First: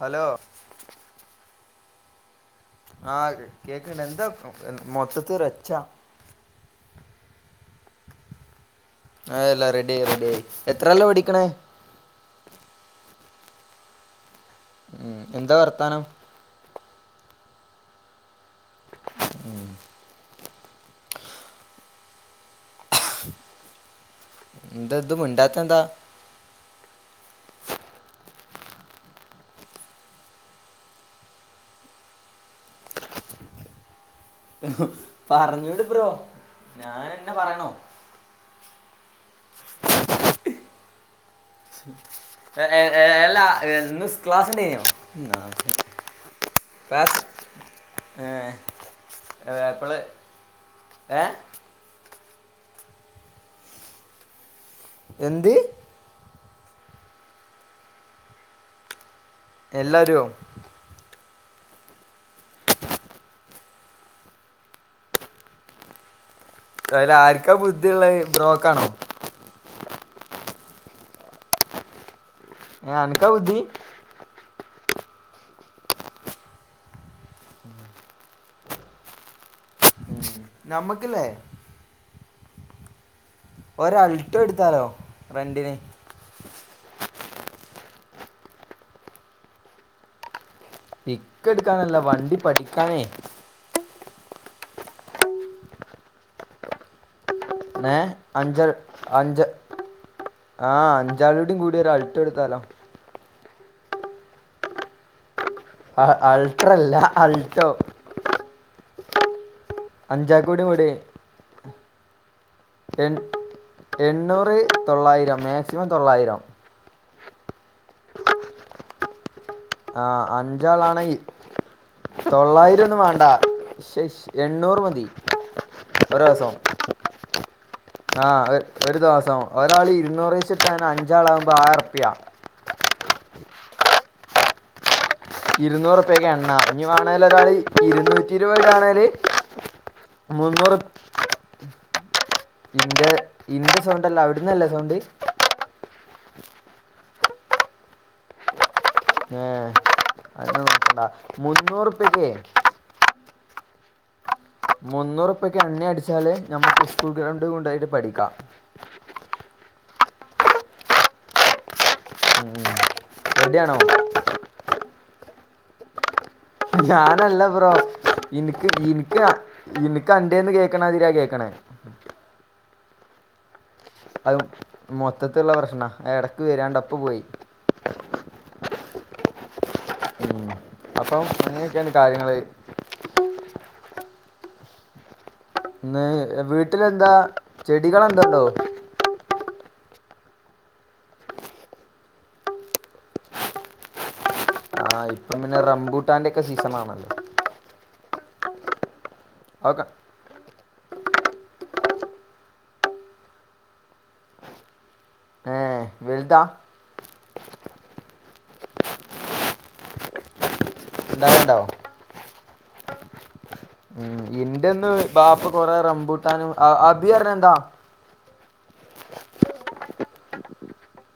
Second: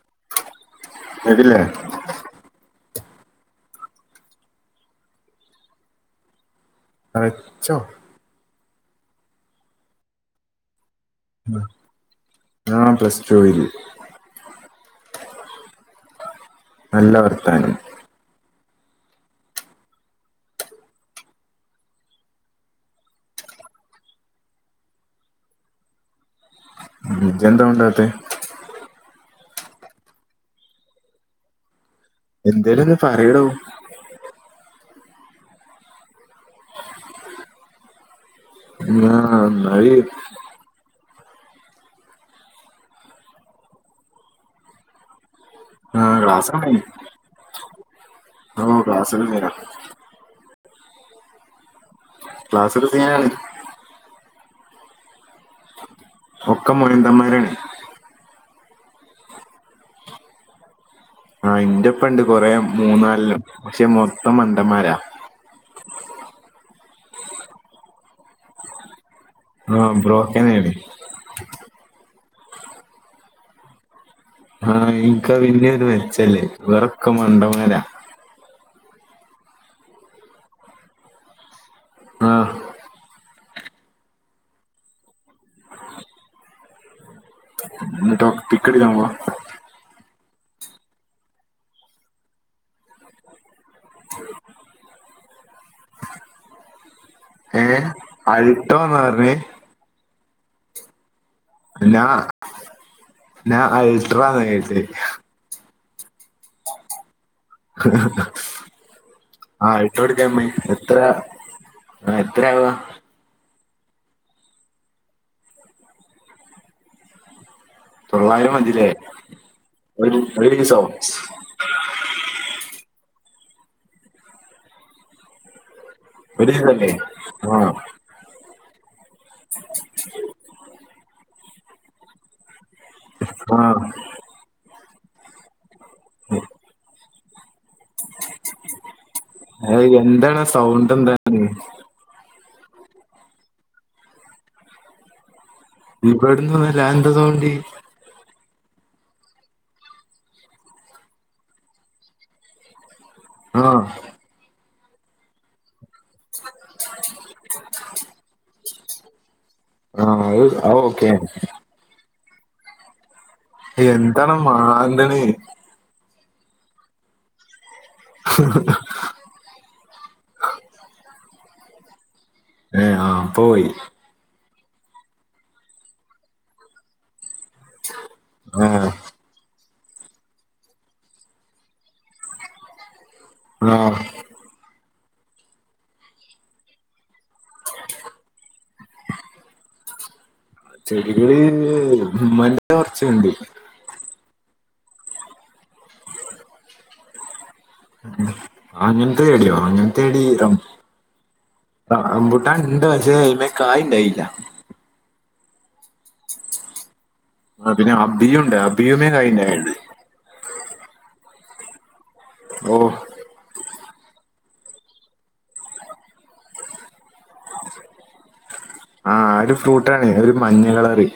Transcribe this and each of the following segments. Hello കേട്ടില്ലേ ആഹ് കേക്കണ്ട്. എന്താ മൊത്തത്തി റെച്ചാ റെച്ചോ? അതല്ല റെഡിയായി റെഡിയായി. എത്രെല്ലാ പടി ഞാൻ പ്ലസ് ടു ഇൽ. ഉം എന്താ വർത്താനം? നല്ല വർത്താനം ഉം എന്താ ഇതു മിണ്ടാത്തെന്താ ഇജ്ജെന്താ മിണ്ടാത്തെ? എന്തേലും ഒന്ന് പറയടോ. പറഞ്ഞൂട് ബ്രോ. ഞാനന്നെ പറയണോ? ആഹ് നന്നായി [unintelligible] ഇന്ന് ക്ലാസ്ണ്ടേയ്നോ? ക്ലാസ്സാണ് [unintelligible] ഓ ക്ലാസ്സിൽ സീനാ എപ്പള് ഏഹ് ക്ലാസൊക്കെ സീനാണ്. എന്ത്? ഒക്ക മൊയിന്തന്മാരാണ്. എല്ലാരോ? ആഹ് ഇന്റെപ്പൊണ്ട് കൊറെേ മൂന്നാല്ണം. പക്ഷെ മൊത്തം മണ്ടന്മാരാ. അയില് ആരിക്കാ ബുദ്ധിയുള്ളത്. ബ്രോക്കാണോ? ആഹ് ബ്രോക്കന്നേട്. ആർക്കാ ബുദ്ധി? ആഹ് എനക്കാ പിന്നെയൊരു മെചൊല്ലേ. ഇവരൊക്കെ മണ്ടന്മാരാ ഉം. നമ്മക്കില്ലേ ആഹ് ഒരൾട്ടോ എടുത്താലോ? റെന്റിന് കിക്കട്ക്കാൻ പോവാ കിക്കെടുക്കാനല്ല വണ്ടി പഠിക്കാനേ ഏ ഏഹ് അഞ്ചാറ് അൾട്ടോ എന്ന് പറഞ്ഞേ അഞ്ച് ആഹ് അഞ്ചാളോടയും കൂടി ഒരു ഞാൻ അൾട്ടോ എടുത്താലോ ഞാൻ അൾട്രാന്നാ വിചാരിച്ചേ അഹ് അൾട്രല്ല അൾ [inaudible] ആഹ് ആൾട്ടോ എടുക്കാൻ അഞ്ചാക്കൂടിയും വേണ്ടിട്ടെ കൂടി എത്ര എത്രയാവാ എൺ എണ്ണൂറ് തൊള്ളായിരം മാക്സിമം തൊള്ളായിരം തൊള്ളായിരം മതില്ലേ ഒരു ഒരു ദീസോ തൊള്ളായിരോന്നും വേണ്ട ശ്ശെശ് എണ്ണൂറ് മതി [unintelligible] ആഹ് ആഹ് ഒ ഒരു ദെവസം ഒരാള് ഇരുന്നൂറ് വെച്ചിട്ടാനെ അഞ്ചാളാവുമ്പോ ആയിരറുപ്യ ആഹ് ഇരുന്നൂറുപ്പ്യൊക്കെ എണ്ണ ഇഞ്ഞ് വേണൽ ഒരാള് ഇരുന്നൂറ്റി ഇരുപത് ഇടാണേല് ഏയ് എന്താണ് മുന്നൂറ് സൗണ്ട് എന്താണ് ഇന്റെ ഇന്റെ സൗണ്ടല്ല അവിടുന്നല്ലേ സൗണ്ട് ഇവിടന്ന് വരാൻ അതെന്ത് സൗണ്ട് ഏഹ് അത് നോക്കണ്ട മുന്നൂറുപ്യക്കേ ആഹ് മുന്നൂറുപ്യക്ക് എണ്ണയടിച്ചാല് ഞമ്മുക്ക് സ്കൂൾ ഗ്രൗണ്ടി കൊണ്ടോയിട്ട് പഠിക്കാം ആഹ് അത് അതോക്കെ മ്മ്മ് എന്താഡാ മാന്തണ് ഞാനല്ല ബ്രോ ഇനിക്ക് ഇനി [unintelligible] ഇനിക്ക് അന്റേന്നു കേക്കണ മാതിരിയാ കേക്കണേ ഏഹ് ആഹ് പോയി അത് മൊത്തത്തീള്ള പ്രശ്നാ ഇടക്ക് വരാണ്ട ഇപ്പപ്പോയി ഉം അപ്പം അങ്ങനൊക്കെയാണ് കാര്യങ്ങള് ഉം ഇന്ന് വീട്ടിലെന്താ ചെടികളെന്തണ്ടോ ചെടികള് ഉമ്മാന്റെ കൊറച്ചെണ്ട് ആഹ് ഇപ്പ പിന്നെ റംബൂട്ടാന്റെക്കെ സീസനാണ്‌ അങ്ങനത്തെ ചെടിയോ അതൊക്കെ അങ്ങനത്തെ ചെടി [unintelligible] ആഹ് റംമ്പുട്ടാനെണ്ട് പക്ഷേ അയിമ്മേ കായ് എണ്ടായില്ല ഉം വെൽതാ ആഹ് പിന്നെ അബിയുണ്ട് അബിയുമ്മേ കായിണ്ടായിണ്ട് എണ്ടാവലെണ്ടോ ഓഹ് ഉം എന്റിന്ന് ബാപ്പ കൊറെ റംമ്പൂട്ടാനും അഹ് അഭിയാറഞ്ഞെ എന്താ ആഹ് ഒരു ഫ്രൂട്ടാണെ ഒരു മഞ്ഞ കളറ്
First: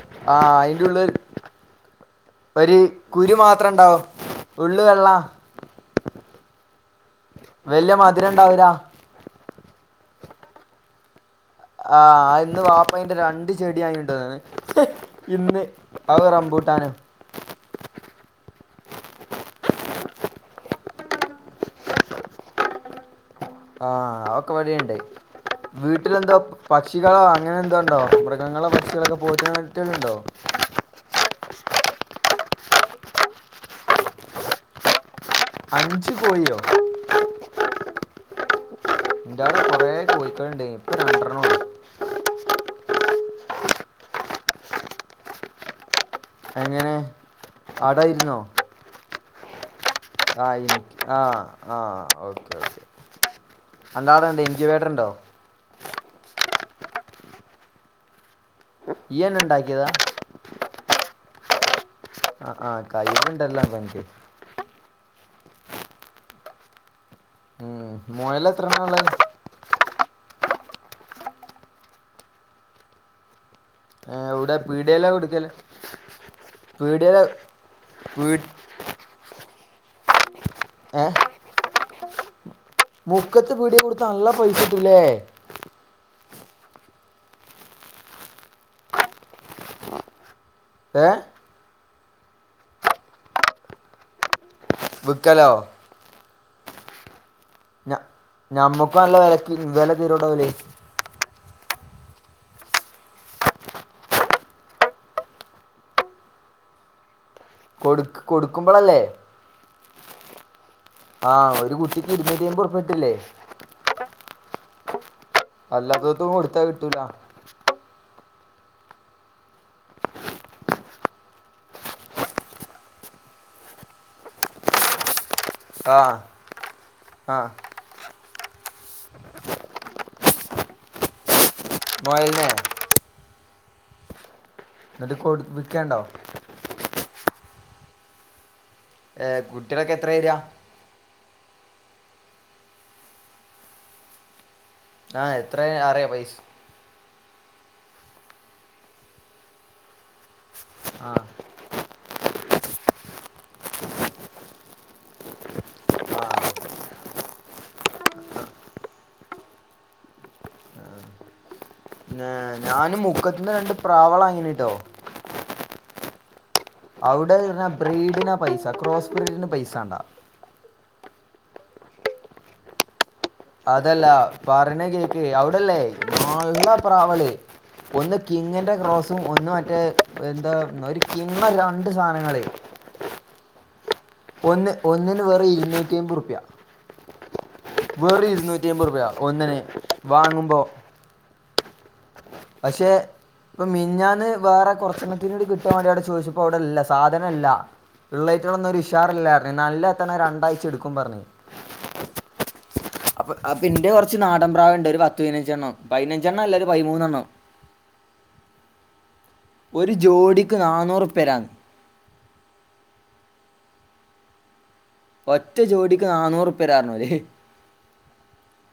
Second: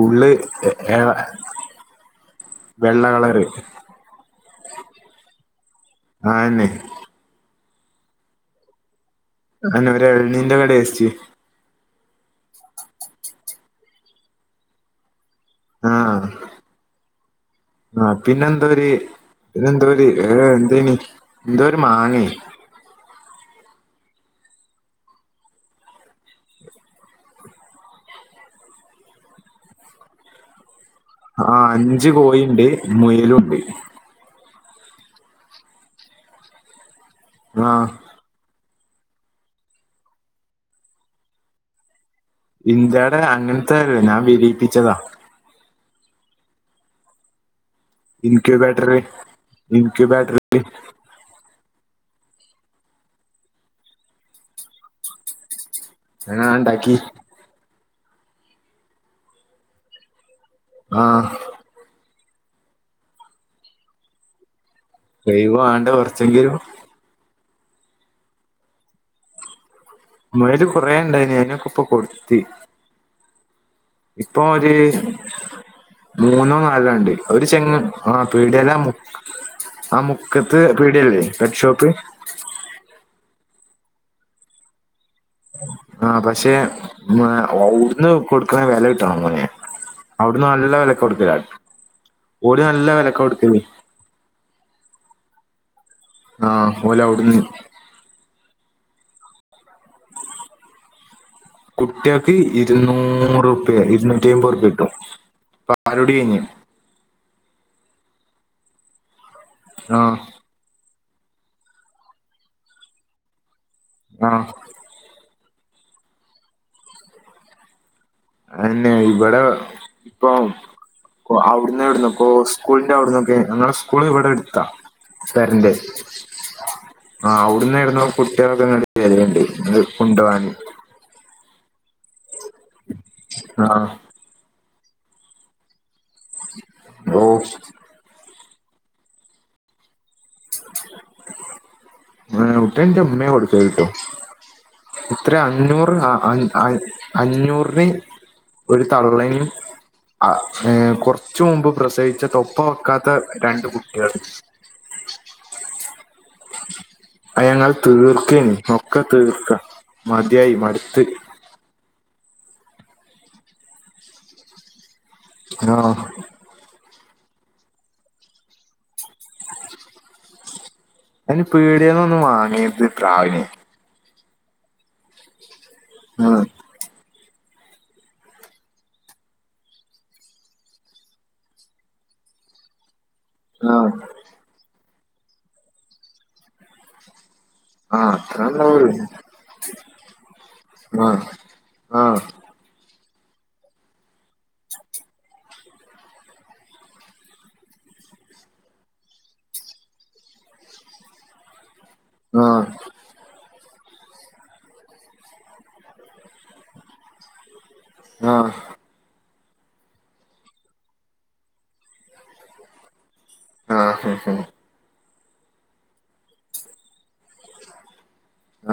ഉള്ള് ആഹ് എ- അയിന്റുള്ള് എ- ഒരു വെള്ള കുരു കളറ് മാത്രം ഇണ്ടാവും ഉള്ള് വെള്ള ആന്നെ വെല്ല്യ മധുരെണ്ടാവൂല്ല അയിനൊരു എളനീരിന്റെക്ക ടേസ്റ്റ് ആഹ് ഇന്ന് വാപ്പയ്ന്റെ രണ്ട് ചെടി വാങ്ങ്യൊണ്ട്ന്ന്ണ് ഇന്ന് അതും റംബൂട്ടാനും ആഹ് പിന്നെന്തോര് പിന്നെന്തോത് [unintelligible] എന്തേനി ന്തോര് മങ്ങേ ആഹ് അതൊക്കെവടെണ്ട് വീട്ടിലെന്തോ പക്ഷികളോ അങ്ങനെ ന്തോണ്ടോ മൃഗങ്ങളോ പക്ഷികളൊക്കെ പോറ്റി വളർത്തല്ണ്ടോ ആഹ് അഞ്ച് കോയിണ്ട് മുയലുണ്ട് അഞ്ച് കോയോ? ആഹ് ഇൻ്റോടെ കുറേ കോയിക്കള്ണ്ടേനി ഇപ്പം രണ്ട്രണ്ണൊള്ളൂ. ഇൻ്റെടെ അങ്ങൻത്തെല്ല ഞാൻ വിരിപ്പിച്ചതാ. എങ്ങനെ? അതായ് ഇൻക്യൂബാട്ടർറി ആഹ് ഇനിക്യൂബാട്ടറില് എനിക്ക് ആഹ് ആഹ് ഓക്കെ ഓക്കെ അൻ്റാടെണ്ടോ ഇൻക്യുബാറ്ററ്ണ്ടോ? അത് ഞാണ്ടാക്കി. ഇയ്യെന്നെണ്ടാക്ക്യതാ? ആഹ് ആഹ് ആഹ് കയ്‌വ്ണ്ടല്ലോ നല്ലോ ൻക്ക് ഒയ് വാണ്ടെ കൊർച്ചെങ്കിലും മോയലെത്രണ്ണാള്ളെ? മൊയല് കുറേ ണ്ടായിന് അയ്നെ പ്പൊക്കെ കൊട്ത്ത്. ഏഹ് എവ്ടെ ഒരു വീട്യേല്ലാ കൊട്ക്കല്? മൂന്നോ നാലോണ്ട് ഒരു ചെങ്ങൻ ആഹ് വീ പീട്യേലാന്ന്. ആ മുക്കത്ത് ഏഹ് പീട്യല്ലേ പെറ്റ് ഷോപ്പ്. മുക്കത്ത് പീട്യേകൊട്ത്താ നല്ല പൈസ ട്ടൂലെ. ആഹ് പക്ഷെ മൊ അവ്ട്ന്ന് കൊട്ക്ക്ണ വെല കിട്ടണം മോനെ അവ്ട്ന്ന് നല്ല വെലക്ക് ഏ കൊട്ക്കല ഓര് നല്ല വെലക്കാ കൊട്ക്കല്. വ്ക്കലോ? ആഹ് ഓലവ്ട്ന്ന് ഞ ഞമ്മക്ക് നല്ല വെലക്ക് വെല തെരോടാ ഓല്. കുട്ട്യേക്ക് ഇര്ന്നൂറുപ്യ ഇര്ന്നൂറ്റ്യമ്പൊർപ്യട്ടും. പാലുട്യയ്ഞ്ഞ്. കൊട്ക്ക് കൊട്ക്കുമ്പളല്ലേ. ആഹ് ആഹ് ഒരു കുട്ടിക്ക് ഇര്ന്നുറ്റ്യമ്പൊർപ്യട്ടൂലെ. ആഹ് അല്ലാതോൽക്കൊന്നും കൊട്ത്താ കിട്ടൂല. അതെന്നെ ഇബടെ പ്പം പ്പോ അവ്ട്ന്ന് എവ്ട്ന്നൊക്കൊ സ്കൂൾന്റവ് ട്ന്നൊക്കെ ഞങ്ങളെ സ്കൂള് വടെ എട്ത്താ. പെര്ൻ്റെ ആ ആ ആഹ് അവ്ട്ന്നെവ്ട്ന്നോ കുട്ട്യേള് [unintelligible] വെര്ന്ണ്ട് ഇതിനെ കൊണ്ടോവാന്. മൊയൽനെ ആഹ് ന്നട്ട് കൊട് വ്ക്കേണ്ടോ? ഓഹ് ഏഹ് കുട്ടികളൊക്കെ എത്രരിക ആഹ് ഇവിടെ എന്റെ ഉമ്മയ കൊടുത്തയ്ട്ടോ ആ കിട്ടികൾ എത്ര അഞ്ഞൂറ് അറിയാം പൈസ അഞ്ഞൂറിന് ഒരു തള്ളനേം ആഹ് ഏഹ് ആ കുറച്ച് മുമ്പ് പ്രസവിച്ച തൊപ്പ വെക്കാത്ത രണ്ട് കുട്ടികൾ ആ അയഞങ്ങൾ തീർക്ക ഒക്കെ തീർക്ക മതിയായി മടുത്ത് ഞാനും മുക്കത്തിന്ന് രണ്ട് പ്രാവുളെ വാങ്ങിട്ടോ ആണോ അവിടെന്ന്റഞ്ഞ ബ്രീഡിനാ പൈസ ക്രോസ് ബ്രീഡിന് പൈസണ്ടാ അയിന് പീടേന്നൊന്നു വാങ്ങര്ത് പ്രാവിനെ അതല്ല പറണ കേക്ക് അവിടല്ലേ ആ നല്ല പ്രാവള് ഒന്ന് കിങ്ങന്റെ ക്രോസും ഒന്ന് മറ്റേ എന്താ ഒരു കിങ്ങ രണ്ട് സാനങ്ങള് [inaudible] ആഹ് ഒന്ന് ഒന്നിന് വെറു ഇരുന്നൂറ്റിയിമ്പുറുപ്യ ആ വെറു അത്ര ഉണ്ടാവുള്ളൂ ഇരുന്നൂറ്റിയിമ്പുറുപിയ ഒന്നിനെ വാങ്ങുമ്പോ ആഹ് ആഹ് പശെ ഇപ്പൊ മിഞ്ഞാന്ന് വേറെ കൊറച്ചെണ്ണത്തിനൂടി കിട്ടാവേണ്ടി അടെ ചോയിച്ചപ്പോ അവിടെയല്ല സാധനില്ല ഇള്ളറ്റിലൊന്നരു ഒരു ഉഷാറില്ലായിരുന്നു നല്ലത്തണെ രണ്ടായ്ചഎടുക്കും പറഞ്ഞ് ആഹ് അപ്പ് പിന്റെ കൊറച്ച് ച്ച് നാടൻ പ്രാവുണ്ട് ഒരു പത്ത്പയിനഞ്ചെണ്ണം പയിനഞ്ചെണ്ണല്ല ഒരു പൈമൂന്നെണ്ണം ആഹ് ഒരു ജോഡിക്ക് നാന്നൂറുപരാന്ന് ആഹ് അഹ് ആഹ് ഒറ്റ ജോഡിക്ക് നന്നൂറുപ്പരാന്നർഞ്ഞോര്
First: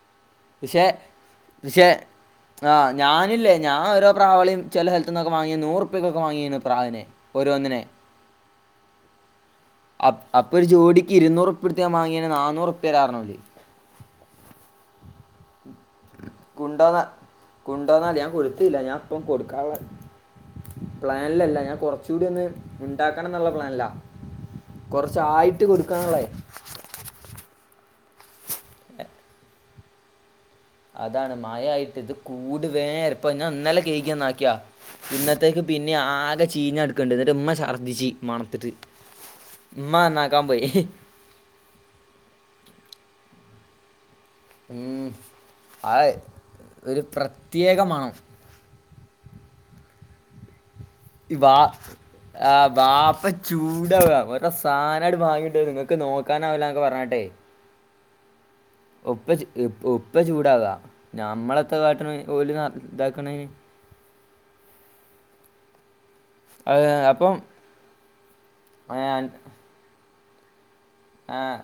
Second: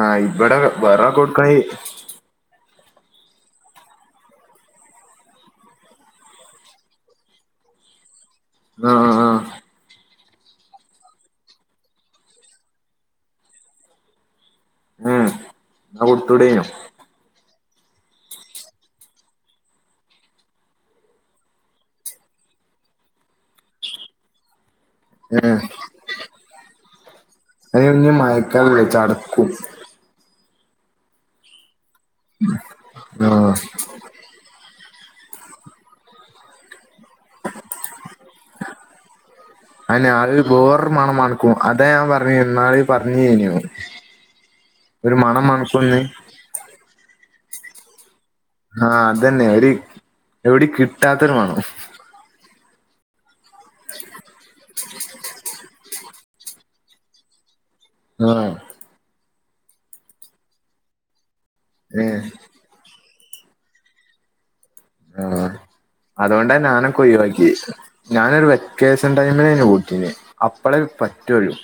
ആഹ് ഇവിടെ വേറക്ക്കൊടുക്കായി ആഹ് ഞനില്ലേ ഞാൻ ഓരോ പ്രാവളിയു ചെല സെൽത്തന്നൊക്കെ വാങ്ങിയ നൂറുപ്പക്കൊക്കെ വാങ്ങിയരുന്നു പ്രാവിനെ ഓരോന്നിനെ ആഹ് ആഹ് ആഹ് അപ്പ അപ്പോ ഒരു ജോഡിക്ക് ഇരുന്നൂറ്റപ്പടുത്ത ഞാവാങ്ങിയാന് നാന്നൂറുപ്പേരന്നറഞ്ഞോല് ഉം കുണ്ടോന്ന കുണ്ടോന്നാല് ഞാൻ കൊടുത്തല്ല ഞാൻ ഇപ്പം കൊടുക്കുവ പ്ലൻലല്ല ഞാൻ കൊറച്ചൂടി ഒന്ന് ഇണ്ടാക്കണന്നുള്ള പ്ലൻലാ ഏ കൊറച്ചായിട്ട് കൊടുക്കാനുള്ളേ ഇനിയന് മയക്കാലല്ലേ ചടക്കും അതാണ് മയയിട്ട് ഇത് കൂട് വേ ഇരപ്പ ആ ഞൻ ഇന്നല കൈാകിയന്നാക്കിയ ഇന്നത്തേക്ക് പിന്നെ ആകെ ചീഞ്ഞടുക്ക ക്ക്ണ്ട് ന്നിട്ട് ഇമ്മ ശർദ്ദിച്ചു മണത്തിട്ട് ഇമ്മന്നാക്കാൻ പോയി ക്കു അതാ ഞാൻ പർഞ്ഞേ ഇന്നാള് പറഞ്ഞേനു ഉം. ഒരു മണം ആ മണക്കുന്ന് ഒരു പ്രത്യേക മണം ആഹ് അതെന്നെ ഒരു എവിടെ കിട്ടാത്തൊരു മണം ആഹ് ബാപ്പ ചൂടാവാ ഓരോ സാനങ്ങട് വാങ്ങിട്ട് നിങ്ങ ക്ക് നോക്കാനാവിലന്നൊക്കെ പറഞ്ഞട്ടെ ആഹ് ഉപ്പച്ചി ഉപ്പ ചൂടാവാ ഞമ്മളത്തെ കാട്ടിണ് ഏ ഓല് ഇതാക്ക്ണ് ആഹ് അതോണ്ട അത് ഞാനൊക്കെ അപ്പം ഒഴിവാക്കിയെ ഞാനൊരു ആ, വെക്കേഷൻ ടൈമിനേനി ഓട്ടീനെ. അപ്പളേ [unintelligible] ആഹ്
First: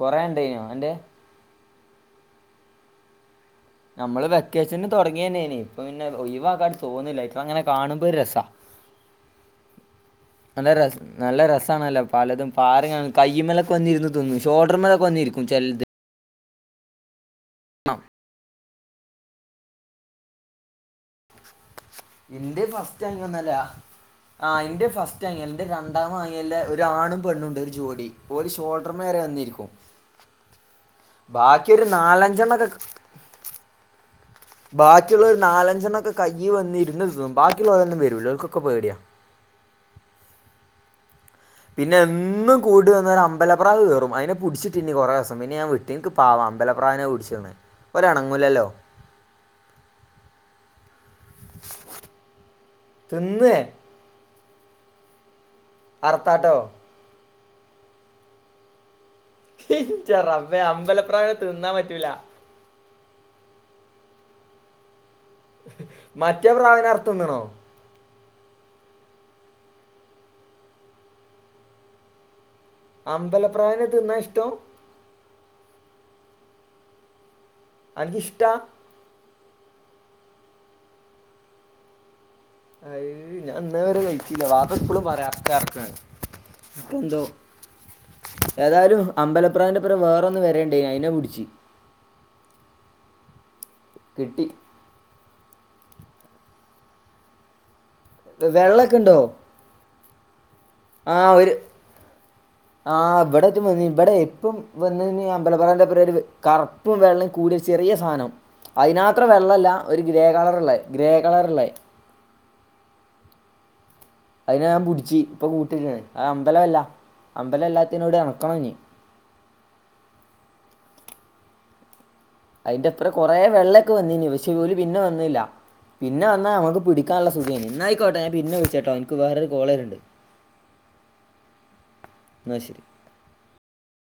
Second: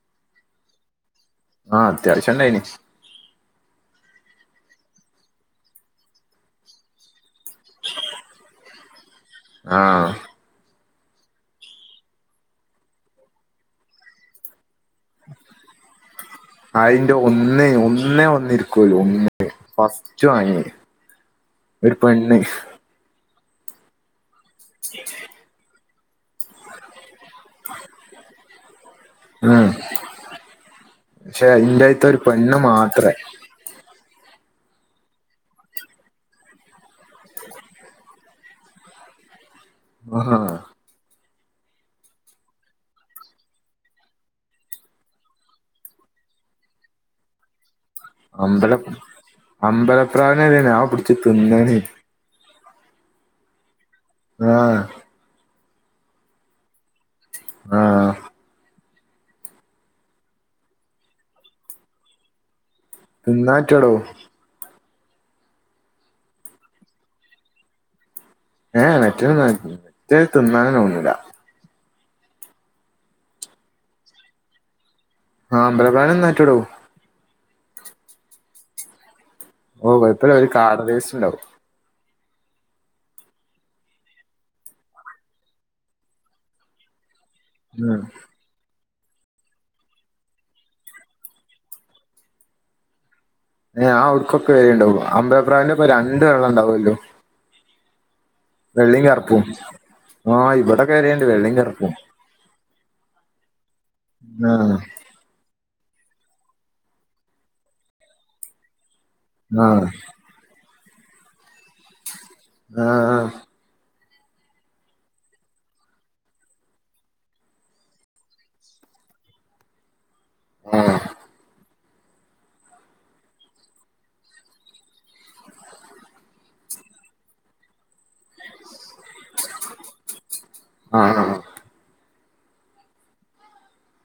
കൊറേ ഇണ്ടേനോ അന്റെ ആഹ് അത്യാവശ്യ ഇണ്ടായിനി. നമ്മള് വെക്കേഷന് തൊടങ്ങിയന്നേനി ഇപ്പൊ പിന്നെ ഒയിവാക്കാട് തോന്ന്ല്ല ഇപ്പ അങ്ങനെ കാണുമ്പ ഒര് രസാ. ആഹ് നല്ല രസ നല്ല രസാണല്ലോ പലതും പാറിങ്ങനെ കൈയ്യ്മ്മലൊക്കെ വന്നിരന്ന് തിന്നും. ഷോൾഡർ മേലൊക്കെ വന്നിരിക്കും ചെൽത്. അയിന്റെ ഒന്ന് ഒന്നേ ഒന്നിരിക്കല്ലു ഒന്നേ, ഫസ്റ്റ് വാങ്ങിയേ ഇന്റെ ഫസ്റ്റ് വാങ്ങി ഒന്നു അല്ല ആ ഇന്റെ ഫസ്റ്റ് വാങ്ങി അല്ല ഇന്റെ രണ്ടാമേ വാ ങ്ങിന്റെ ഒരു ആണും പെണ്ണുണ്ട് ഒരു ജോഡി. ഓല് ഷോ ഡർമ വെരെ ഉം വന്നിരിക്കും. പക്ഷെ ബാക്കി ഒര് ഇന്റെടുത്ത് ഒരു പെണ്ണ് നാലഞ്ചെണ്ണക്കെ ക മാത്രേ ബാക്കിയുള്ള ഒരു നാലഞ്ചെണ്ണൊക്കെ കൈയ്യി വന്നിര്ന്ന് തിന്നും. ബാക്കിയുള്ളരൊന്നും വരൂല ഓൽക്കൊക്കെ പേടിയാ. ആഹ് പിന്നെ എന്നും കൂട്ട് വന്നാല് ഒരു അമ്പലപ്രാവ് കേറും അയിനെ പുട്ച്ച് തിന്നും കൊറെ ദിവസം. പിന്നെ ഞാൻ വി ഇറ്റേന്ക്ക് പാവാ അമ്പലപ്രാവിനെ പുട്ച്ചിണെ അമ്പലം അമ്പലപ്രാവ്നെ വെരെ ഞാൻ പിടിച്ച് തിന്ന്ണ്. തിന്നേ? ആഹ് അർത്താട്ടോ? ആഹ് ഇന്റെ റബ്ബേ അമ്പലപ്രാവിനെ തിന്നാൻ പറ്റൂല. തിന്നാൻ പറ്റുടോ. മറ്റേ പ്രാവിനെ അർത്ത് തിന്ന്ണോ? ഏഹ് ഏഹ് മറ്റേ തിന്നാൻ പറ്റൂല. മറ്റേ തിന്നാനെന്നെ തോന്നൂല. അമ്പലപ്രാവിനെ തിന്നാ ഇഷ്ടം? ആ അമ്പല പ്രാവിനെ തിന്നാൻ പറ്റൊടോ. അൻക്ക് ഇഷ്ട ഓഹ്, കൊഴപ്പല്ല ഒര് കാട ടേസ്റ്റ് ഇണ്ടാവും. അയ് ഞാൻ ഇന്നേ വരെ കഴിച്ചീല്ല. വാപ്പ എപ്പളും പറയും അർക്ക്, അർക്ക് ഇക്കെന്തോ, ആഹ് ഏതായാലും അമ്പലപ്രാവ്ന്റെപ്പരം വേറൊന്ന് വരേണ്ട് അയിനെ പുടിച്ച്. ഏഹ് അഹ് കിട്ടി ഔട്ക്കൊക്കെ വരേണ്ടാവും അമ്പല പ്രാവിന്റെ ഒപ്പ രണ്ട് വെള്ള ഇണ്ടാവുല്ലോ. വെള്ളമൊക്കെ വെള്ളീം ഉണ്ടോ കറപ്പും ആ ഇവടെ ആ ഒര് ആ ഇബടെറ്റം വന്നീനി, ഇബടെ ആ ഇപ്പം വന്നീനി അ മ്പല പ്രാവിന്റെ ഒപ്പ ഒര് കറുപ്പും വെള്ളേം കൂടിയ ഒരു ചെറീയ സാധനം. അയിനാത്ര വെള്ളല്ല ആ ഒരു ഗ്രേ കളർള്ളേ ഗ്രേ കളറ്ള്ളേ, ആഹ് അയിനെ ഞാൻ പുടിച്ച് ഇപ്പം കൂട്ടിലിട്ട്ണ് അഹ് അമ്പലല്ല അമ്പലംഎല്ലാത്തേനോട് എണക്കണം ഇഞ്ഞ്. അയിന്റെപ്പരെ കൊറെ വെള്ള ഒക്കെ വന്നീനി പക്ഷേ, ഓല് പിന്നെ വന്നീല്ല. പിന്നെ വന്ന നമക്ക് പിടിക്കാൻ നല്ല സുഖേനി, ഇന്നായിക്കോട്ടെ ഞാൻ പിന്നെ വിളിച്ചട്ടോ ഇൻക്ക് വേറൊര് കോള് വെര്ണ്ട്. ആഹ് ആ ന ശരി